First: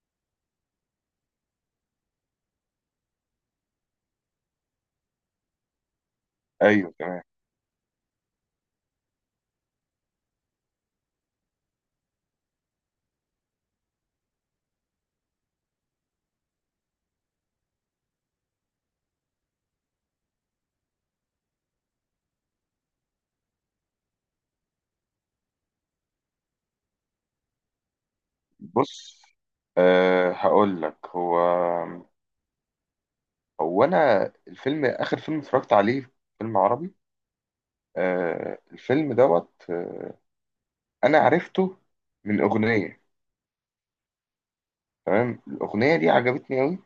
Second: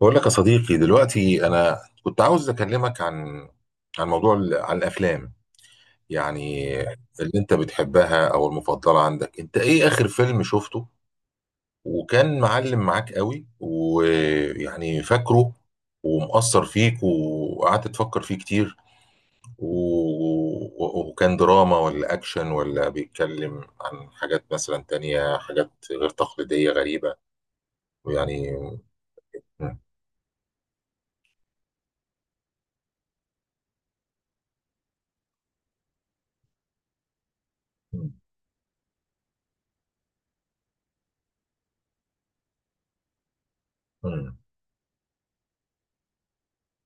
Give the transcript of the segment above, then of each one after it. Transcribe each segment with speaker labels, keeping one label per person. Speaker 1: بقول لك يا صديقي دلوقتي انا كنت عاوز اكلمك عن موضوع عن الافلام، يعني
Speaker 2: ايوه، تمام.
Speaker 1: اللي انت بتحبها او المفضله عندك؟ انت ايه اخر فيلم شفته وكان معلم معاك قوي ويعني فاكره ومأثر فيك وقعدت تفكر فيه كتير و... و- وكان دراما ولا اكشن ولا بيتكلم عن حاجات مثلا تانية، حاجات غير تقليديه غريبه ويعني
Speaker 2: بص.
Speaker 1: م-
Speaker 2: هقول لك. هو انا، اخر فيلم اتفرجت عليه فيلم عربي.
Speaker 1: م-
Speaker 2: الفيلم دوت، انا عرفته من اغنيه.
Speaker 1: م-
Speaker 2: تمام، الاغنيه دي عجبتني قوي.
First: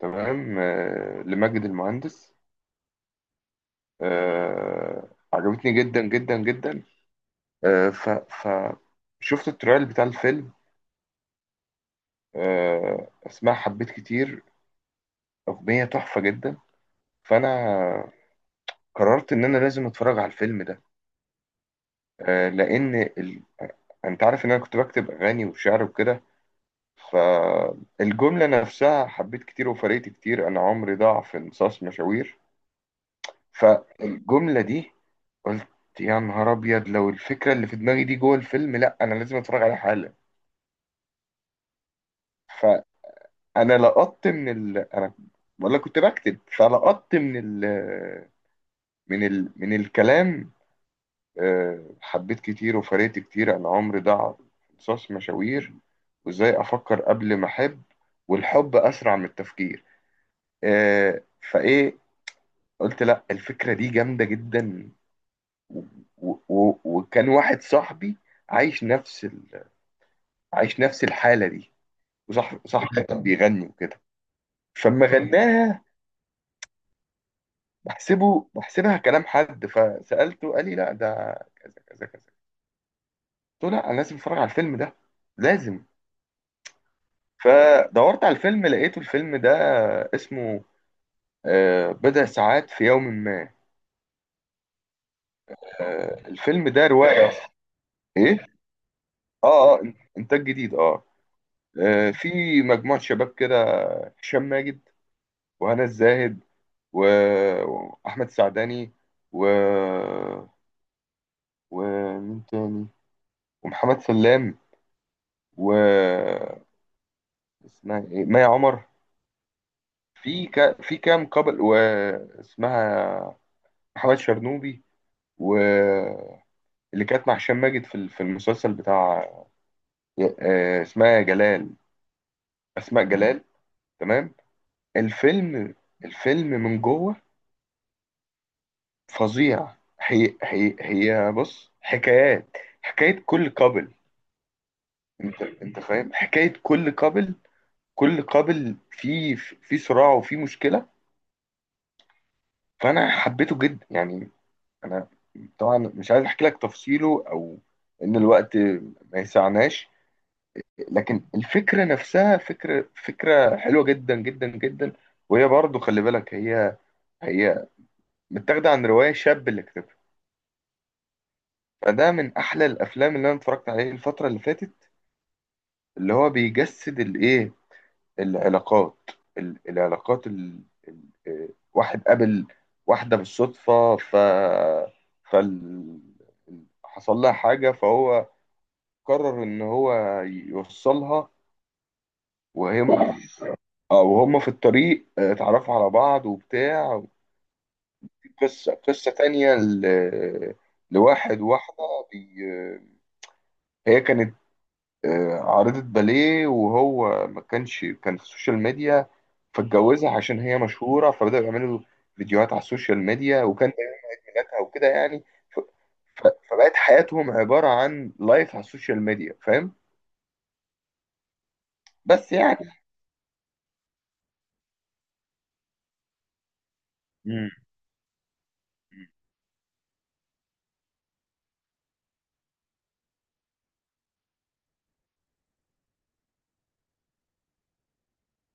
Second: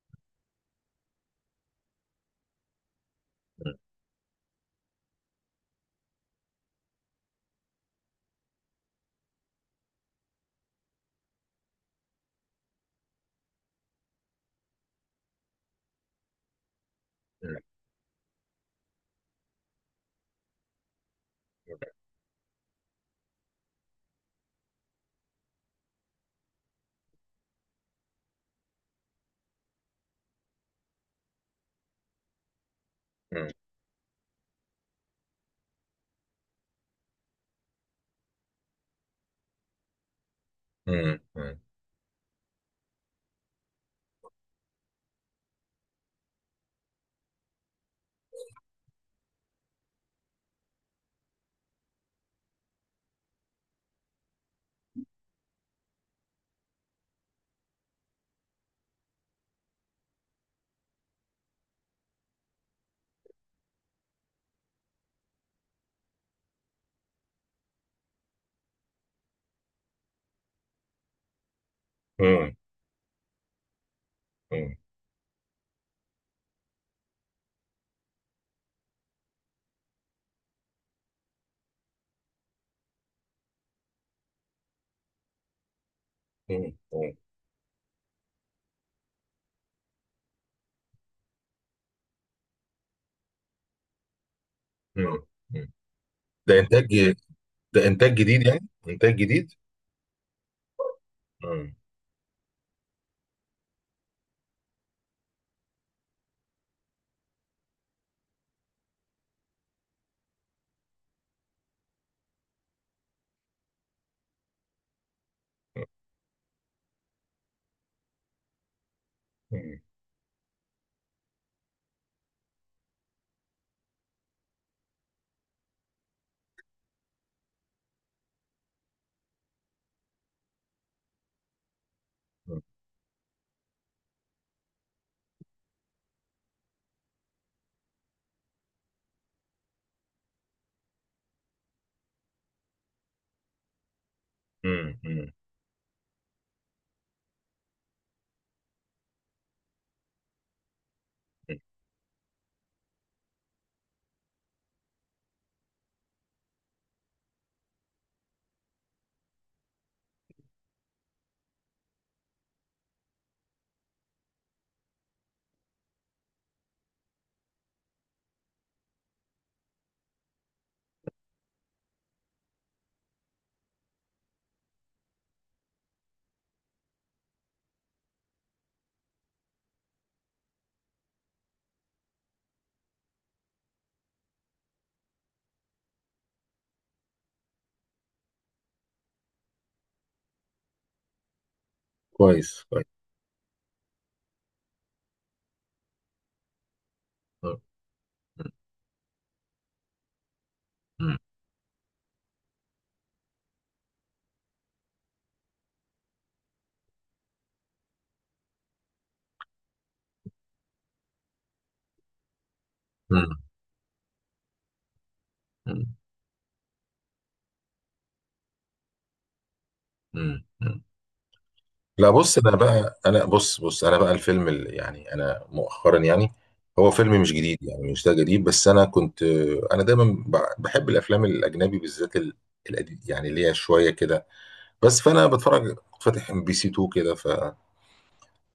Speaker 2: تمام، لماجد المهندس. عجبتني جدا جدا جدا. أه ف ف شفت التريل بتاع الفيلم. اسمها حبيت كتير، اغنيه تحفه جدا. فانا
Speaker 1: م-
Speaker 2: قررت ان انا لازم اتفرج على الفيلم ده. آه، لان ال... انت عارف ان انا كنت بكتب اغاني وشعر وكده. فالجمله نفسها: حبيت كتير وفرقت كتير، انا عمري ضاع في انصاص مشاوير.
Speaker 1: م-
Speaker 2: فالجمله دي قلت: يا نهار ابيض، لو الفكره اللي في دماغي دي جوه الفيلم، لا انا لازم اتفرج عليها حالا.
Speaker 1: مم. مم.
Speaker 2: فانا لقطت من ال... انا ولا كنت بكتب، فلقطت من ال... من ال... من الكلام. حبيت كتير وفرقت كتير، أنا عمري ضاع في قصص مشاوير، وإزاي أفكر قبل ما أحب، والحب أسرع من التفكير. آه، فإيه، قلت لأ، الفكرة دي جامدة جدا. و- وكان واحد صاحبي عايش نفس ال... عايش نفس الحالة دي.
Speaker 1: مم.
Speaker 2: وصاحبي كان بيغني وكده.
Speaker 1: مم.
Speaker 2: فلما غناها، بحسبها كلام حد، فسألته، قال لي: لا، ده كذا كذا كذا. قلت له: لا، أنا لازم أتفرج على الفيلم ده، لازم.
Speaker 1: مم. مم.
Speaker 2: فدورت على الفيلم، لقيته الفيلم ده اسمه بضع ساعات في يوم ما.
Speaker 1: مم. ده
Speaker 2: الفيلم ده
Speaker 1: انتاج
Speaker 2: رواية.
Speaker 1: ده انتاج جديد،
Speaker 2: ايه،
Speaker 1: يعني انتاج جديد.
Speaker 2: اه اه، انتاج جديد اه.
Speaker 1: مم.
Speaker 2: في مجموعة شباب كده: هشام ماجد، وهنا الزاهد، و- واحمد السعداني، و ومين تاني؟ ومحمد سلام، و اسمها ايه، مي عمر.
Speaker 1: مم.
Speaker 2: في كام قبل، واسمها محمد شرنوبي. و اللي كانت مع هشام ماجد في المسلسل بتاع آه، اسمها جلال
Speaker 1: مم.
Speaker 2: اسماء جلال. تمام. الفيلم الفيلم من جوه فظيع. هي بص، حكايات، حكاية كل قبل.
Speaker 1: مم. مم.
Speaker 2: انت فاهم حكاية كل قبل؟ كل قبل في صراع وفي مشكلة. فانا حبيته جدا يعني. انا طبعا مش عايز احكي لك تفصيله، او ان الوقت ما يسعناش، لكن الفكرة نفسها، فكرة حلوة جدا جدا جدا. وهي برضو، خلي بالك، هي متاخدة عن رواية شاب اللي كتبها. فده من أحلى الأفلام اللي أنا اتفرجت عليه الفترة اللي فاتت، اللي هو بيجسد الإيه، العلاقات. ال- العلاقات ال... ال... واحد قابل واحدة بالصدفة، فال... حصل لها حاجة فهو قرر إن هو يوصلها.
Speaker 1: كويس
Speaker 2: وهي،
Speaker 1: كويس.
Speaker 2: اه، وهم في الطريق اتعرفوا على بعض وبتاع.
Speaker 1: مم.
Speaker 2: قصة تانية
Speaker 1: مم.
Speaker 2: لواحد واحدة. بي... هي كانت عارضة باليه، وهو ما كانش، كان في السوشيال ميديا، فاتجوزها عشان هي مشهورة، فبدأوا يعملوا فيديوهات على السوشيال
Speaker 1: مم.
Speaker 2: ميديا، وكان ده حاجاتها وكده يعني. ف...
Speaker 1: مم.
Speaker 2: ف... فبقت حياتهم عبارة عن لايف على السوشيال ميديا، فاهم؟
Speaker 1: مم. مم. لا،
Speaker 2: بس
Speaker 1: بص،
Speaker 2: يعني.
Speaker 1: انا بقى الفيلم اللي يعني انا مؤخرا، يعني هو فيلم مش
Speaker 2: مم.
Speaker 1: جديد، يعني مش ده جديد، بس انا كنت، انا دايما بحب الافلام الاجنبي بالذات القديم، يعني اللي هي شويه كده. بس فانا بتفرج كنت فاتح MBC 2 كده،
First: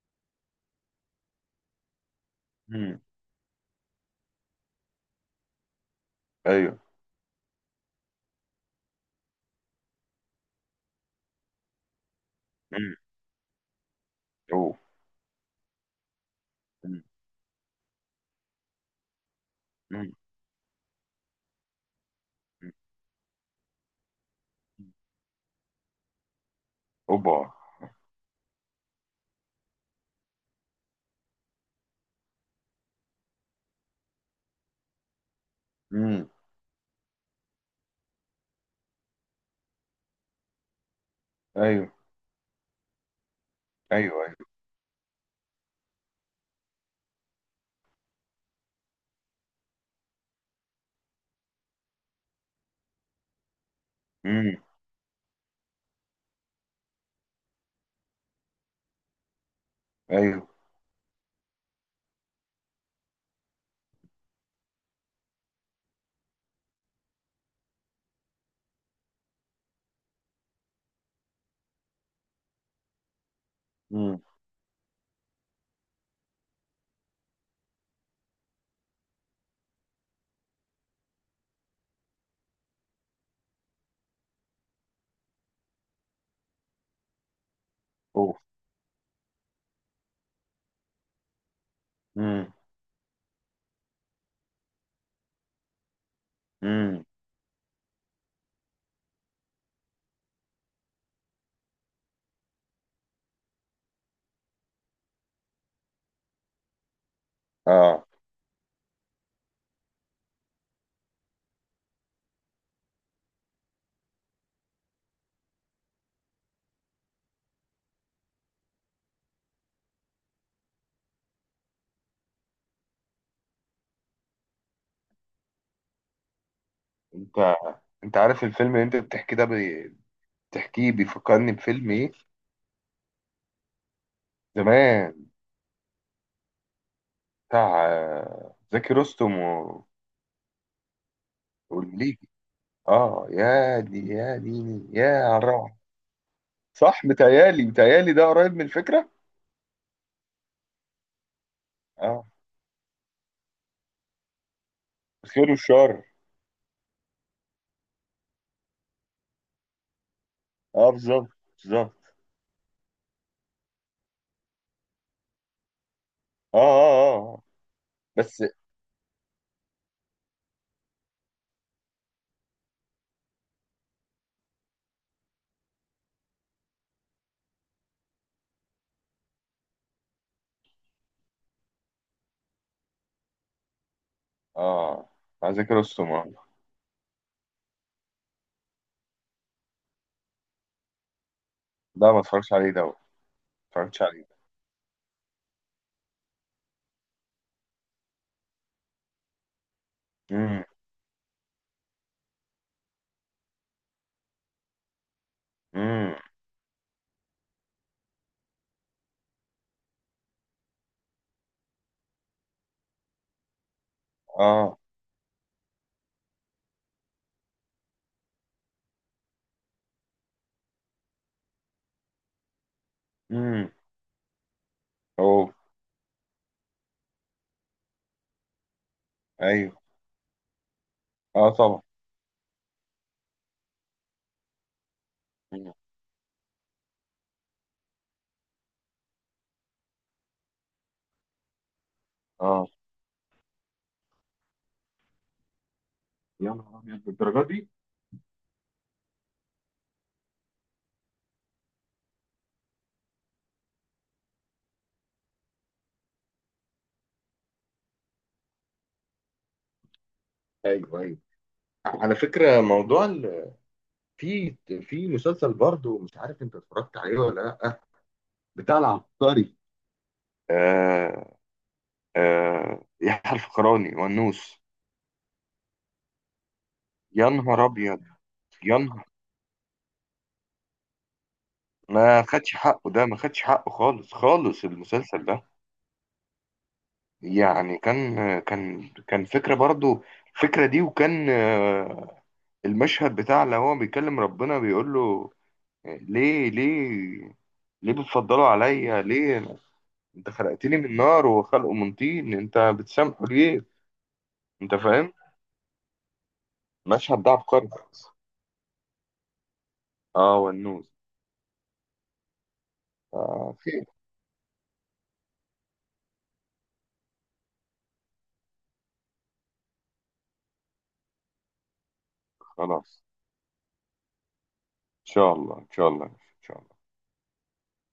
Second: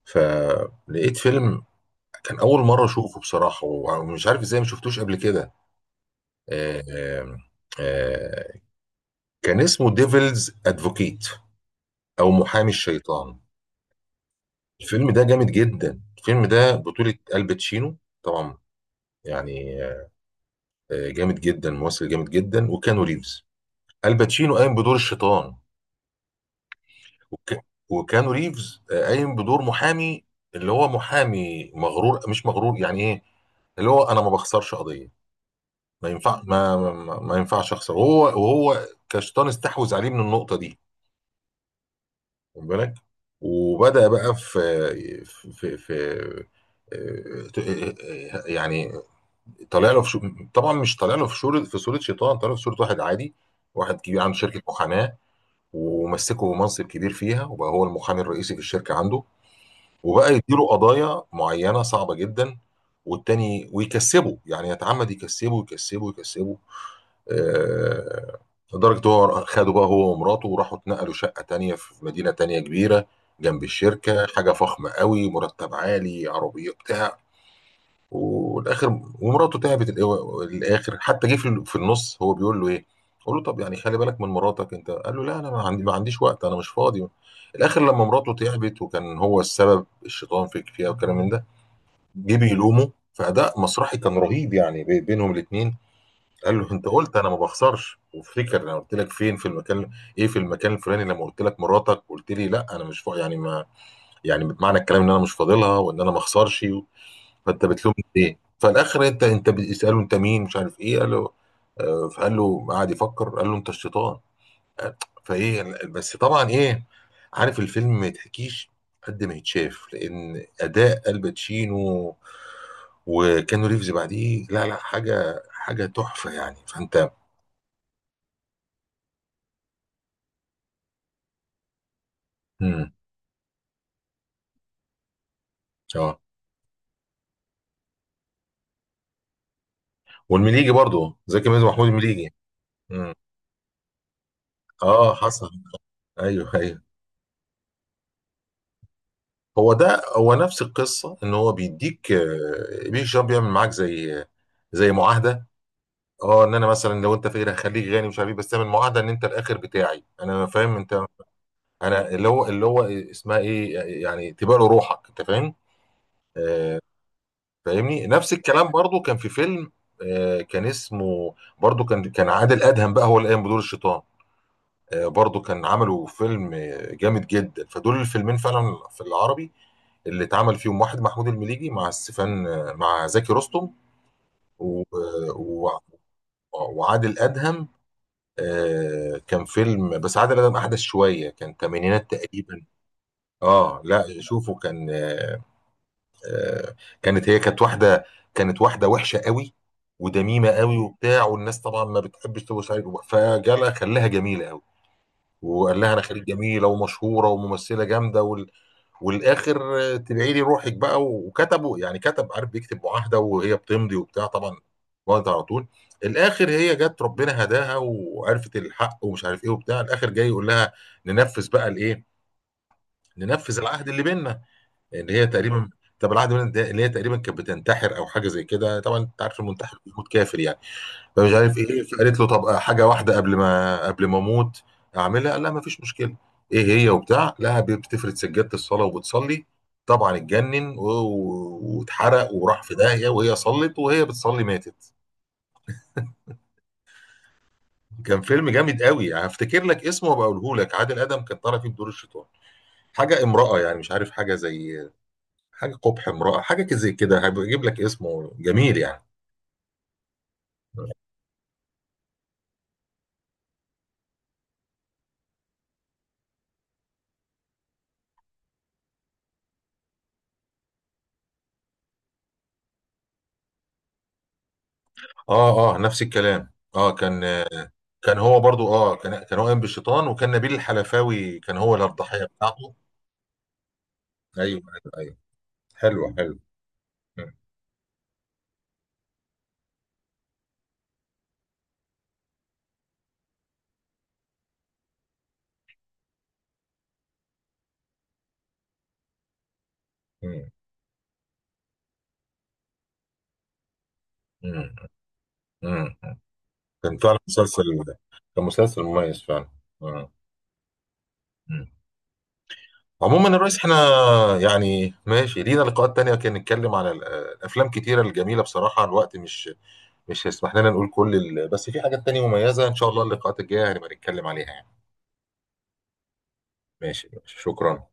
Speaker 1: فلقيت فيلم كان اول مره
Speaker 2: مم.
Speaker 1: اشوفه بصراحه، ومش عارف ازاي ما شفتوش قبل كده.
Speaker 2: ايوه.
Speaker 1: آه، آه، آه، كان اسمه ديفلز ادفوكيت او محامي
Speaker 2: مم.
Speaker 1: الشيطان.
Speaker 2: اوه.
Speaker 1: الفيلم ده جامد جدا، الفيلم ده
Speaker 2: مم.
Speaker 1: بطولة الباتشينو طبعا، يعني
Speaker 2: مم.
Speaker 1: جامد جدا، ممثل جامد جدا،
Speaker 2: مم.
Speaker 1: وكانو ريفز. الباتشينو قايم بدور الشيطان،
Speaker 2: اوبا.
Speaker 1: وك... وكانو ريفز قايم بدور محامي، اللي هو محامي مغرور، مش مغرور، يعني ايه، اللي هو انا ما بخسرش قضية. ما
Speaker 2: امم.
Speaker 1: ينفع، ما ينفعش اخسر، وهو كشيطان استحوذ عليه من النقطه دي.
Speaker 2: ايوه،
Speaker 1: خد بالك، وبدا
Speaker 2: ايوه،
Speaker 1: بقى
Speaker 2: ايوه.
Speaker 1: في يعني، طالع له طبعا مش طالع له في شورة، في صوره شيطان، طالع له في صوره واحد عادي، واحد كبير عنده
Speaker 2: امم.
Speaker 1: شركه محاماه، ومسكه منصب كبير فيها، وبقى هو المحامي الرئيسي في الشركه عنده، وبقى
Speaker 2: ايوه.
Speaker 1: يديله قضايا معينه صعبه جدا والتاني، ويكسبه يعني يتعمد يكسبه. آه، لدرجة هو خدوا بقى هو ومراته وراحوا اتنقلوا شقة تانية في مدينة تانية كبيرة جنب
Speaker 2: امم.
Speaker 1: الشركة، حاجة فخمة قوي، مرتب عالي، عربية، بتاع. والاخر ومراته تعبت، الاخر حتى جه في النص هو بيقول له ايه، قول له طب يعني خلي بالك من مراتك انت، قال له لا انا ما عنديش وقت، انا مش فاضي. الاخر لما مراته
Speaker 2: اوف.
Speaker 1: تعبت، وكان هو السبب الشيطان فيك فيها والكلام من ده، جه
Speaker 2: امم.
Speaker 1: بيلومه، فاداء مسرحي كان رهيب يعني بينهم الاثنين. قال له انت
Speaker 2: امم.
Speaker 1: قلت انا ما بخسرش، وافتكر انا قلت لك فين في المكان، ايه، في المكان الفلاني، لما قلت لك مراتك قلت لي لا انا مش فا... يعني ما، يعني معنى الكلام ان انا مش فاضلها وان انا ما اخسرش و... فانت بتلومني
Speaker 2: اه.
Speaker 1: ليه؟ فالاخر، انت بيساله انت مين، مش عارف ايه، قال له فقال له، قعد يفكر قال له انت الشيطان. آه، فايه بس طبعا ايه. عارف الفيلم ما يتحكيش قد ما يتشاف، لان اداء الباتشينو وكانو ريفز بعديه، لا لا، حاجه تحفه يعني. فانت
Speaker 2: انت انت عارف الفيلم اللي انت بتحكي ده، بتحكيه بيفكرني بفيلم ايه
Speaker 1: امم
Speaker 2: زمان،
Speaker 1: اه،
Speaker 2: بتاع زكي رستم
Speaker 1: والمليجي برضو، زكي ميزو، محمود
Speaker 2: والليجي.
Speaker 1: المليجي. امم
Speaker 2: اه، يا دي يا ديني، يا
Speaker 1: اه
Speaker 2: على
Speaker 1: حصل.
Speaker 2: الروعه.
Speaker 1: ايوه ايوه.
Speaker 2: صح، متهيألي ده قريب من الفكره.
Speaker 1: هو ده نفس القصه، ان هو بيديك
Speaker 2: اه،
Speaker 1: بيك شاب بيعمل معاك زي معاهده.
Speaker 2: الخير والشر.
Speaker 1: اه، ان انا مثلا لو انت فقير هخليك غني، مش عارف ايه، بس تعمل معاهده ان انت الاخر بتاعي، انا فاهم
Speaker 2: اه،
Speaker 1: انت.
Speaker 2: بالظبط، بالظبط.
Speaker 1: انا اللي هو اسمها ايه، يعني تبقى له روحك، انت فاهم.
Speaker 2: اه،
Speaker 1: آه.
Speaker 2: اه، اه، آه.
Speaker 1: فاهمني، نفس
Speaker 2: بس.
Speaker 1: الكلام برضو كان في فيلم. آه كان اسمه، برضو كان كان عادل ادهم بقى هو اللي قام بدور الشيطان. برضو كان عملوا فيلم جامد جدا. فدول الفيلمين فعلا في العربي اللي اتعمل فيهم واحد محمود المليجي مع ستيفان مع زكي رستم، و-
Speaker 2: اه،
Speaker 1: آه،
Speaker 2: مع زكي
Speaker 1: و-
Speaker 2: رستم اه.
Speaker 1: وعادل أدهم. كان فيلم بس عادل أدهم أحدث شوية، كان تمانينات
Speaker 2: لا، ما اتفرجتش
Speaker 1: تقريبا.
Speaker 2: عليه ده، ما
Speaker 1: اه
Speaker 2: اتفرجتش
Speaker 1: لا
Speaker 2: عليه.
Speaker 1: شوفوا كان آه، كانت هي، كانت واحدة وحشة قوي ودميمة قوي وبتاع، والناس طبعا ما بتحبش تبص عليها، فجالها خلاها جميلة قوي، وقال لها انا
Speaker 2: امم.
Speaker 1: خريج، جميله ومشهوره وممثله جامده وال... والاخر تبعي لي روحك بقى، وكتبوا يعني كتب، عارف بيكتب معاهده وهي بتمضي وبتاع طبعا،
Speaker 2: اه.
Speaker 1: وقت على طول. الاخر هي جت ربنا هداها وعرفت الحق ومش عارف ايه وبتاع، الاخر جاي يقول لها ننفذ بقى الايه، ننفذ
Speaker 2: امم.
Speaker 1: العهد اللي بيننا، اللي هي
Speaker 2: اوه.
Speaker 1: تقريبا، طب العهد اللي بيننا ده اللي هي تقريبا كانت بتنتحر او حاجه زي كده، طبعا انت عارف
Speaker 2: ايوه.
Speaker 1: المنتحر بيموت كافر يعني، فمش
Speaker 2: اه،
Speaker 1: عارف
Speaker 2: طبعا.
Speaker 1: ايه، فقالت له طب حاجه واحده قبل ما اموت اعملها. قال لها ما
Speaker 2: مم.
Speaker 1: فيش مشكله. ايه هي وبتاع؟ لا، بتفرد سجاده الصلاه وبتصلي، طبعا اتجنن واتحرق وراح
Speaker 2: اه.
Speaker 1: في داهيه، وهي صلت وهي بتصلي ماتت.
Speaker 2: يا نهار ابيض، بالدرجه دي.
Speaker 1: كان فيلم جامد قوي، هفتكر لك اسمه وابقى اقوله لك. عادل ادم كان طالع فيه بدور الشيطان، حاجه امراه يعني، مش عارف، حاجه زي، حاجه قبح امراه، حاجه زي كده، هجيب لك اسمه جميل يعني.
Speaker 2: ايوه، ايوه. على فكره، موضوع في في مسلسل برضه مش عارف انت اتفرجت عليه ولا لا، بتاع العبقري. آه يحيى الفخراني والنوس.
Speaker 1: اه اه نفس الكلام. اه
Speaker 2: يا
Speaker 1: كان
Speaker 2: نهار ابيض،
Speaker 1: كان هو برضو،
Speaker 2: يا
Speaker 1: اه
Speaker 2: نهار.
Speaker 1: كان كان هو قايم بالشيطان، وكان نبيل الحلفاوي كان هو
Speaker 2: ما
Speaker 1: الضحيه
Speaker 2: خدش
Speaker 1: بتاعته.
Speaker 2: حقه، ده ما خدش حقه خالص،
Speaker 1: ايوه
Speaker 2: خالص
Speaker 1: ايوه ايوه.
Speaker 2: المسلسل ده.
Speaker 1: حلوه حلوه. مم.
Speaker 2: يعني كان فكره برضه الفكره دي. وكان المشهد بتاع لو هو بيكلم ربنا بيقول له: ليه، ليه، ليه بتفضلوا عليا؟ انت
Speaker 1: مم.
Speaker 2: خلقتني من نار وخلقه من طين، انت بتسامحه ليه؟
Speaker 1: مم.
Speaker 2: انت فاهم؟
Speaker 1: مم. كان فعلا
Speaker 2: المشهد ده
Speaker 1: مسلسل،
Speaker 2: عبقري.
Speaker 1: كان مسلسل مميز فعلا. مم.
Speaker 2: اه، والنوز.
Speaker 1: مم. عموما يا
Speaker 2: آه،
Speaker 1: ريس، احنا
Speaker 2: خير.
Speaker 1: يعني ماشي لينا لقاءات تانية كان نتكلم على الافلام كتيرة الجميلة، بصراحة الوقت مش، مش هيسمح لنا نقول كل ال... بس في حاجات تانية مميزة ان شاء الله،
Speaker 2: خلاص،
Speaker 1: اللقاءات الجاية هنبقى نتكلم عليها يعني.
Speaker 2: ان شاء الله، ان شاء الله، ان شاء الله.
Speaker 1: ماشي ماشي، شكرا.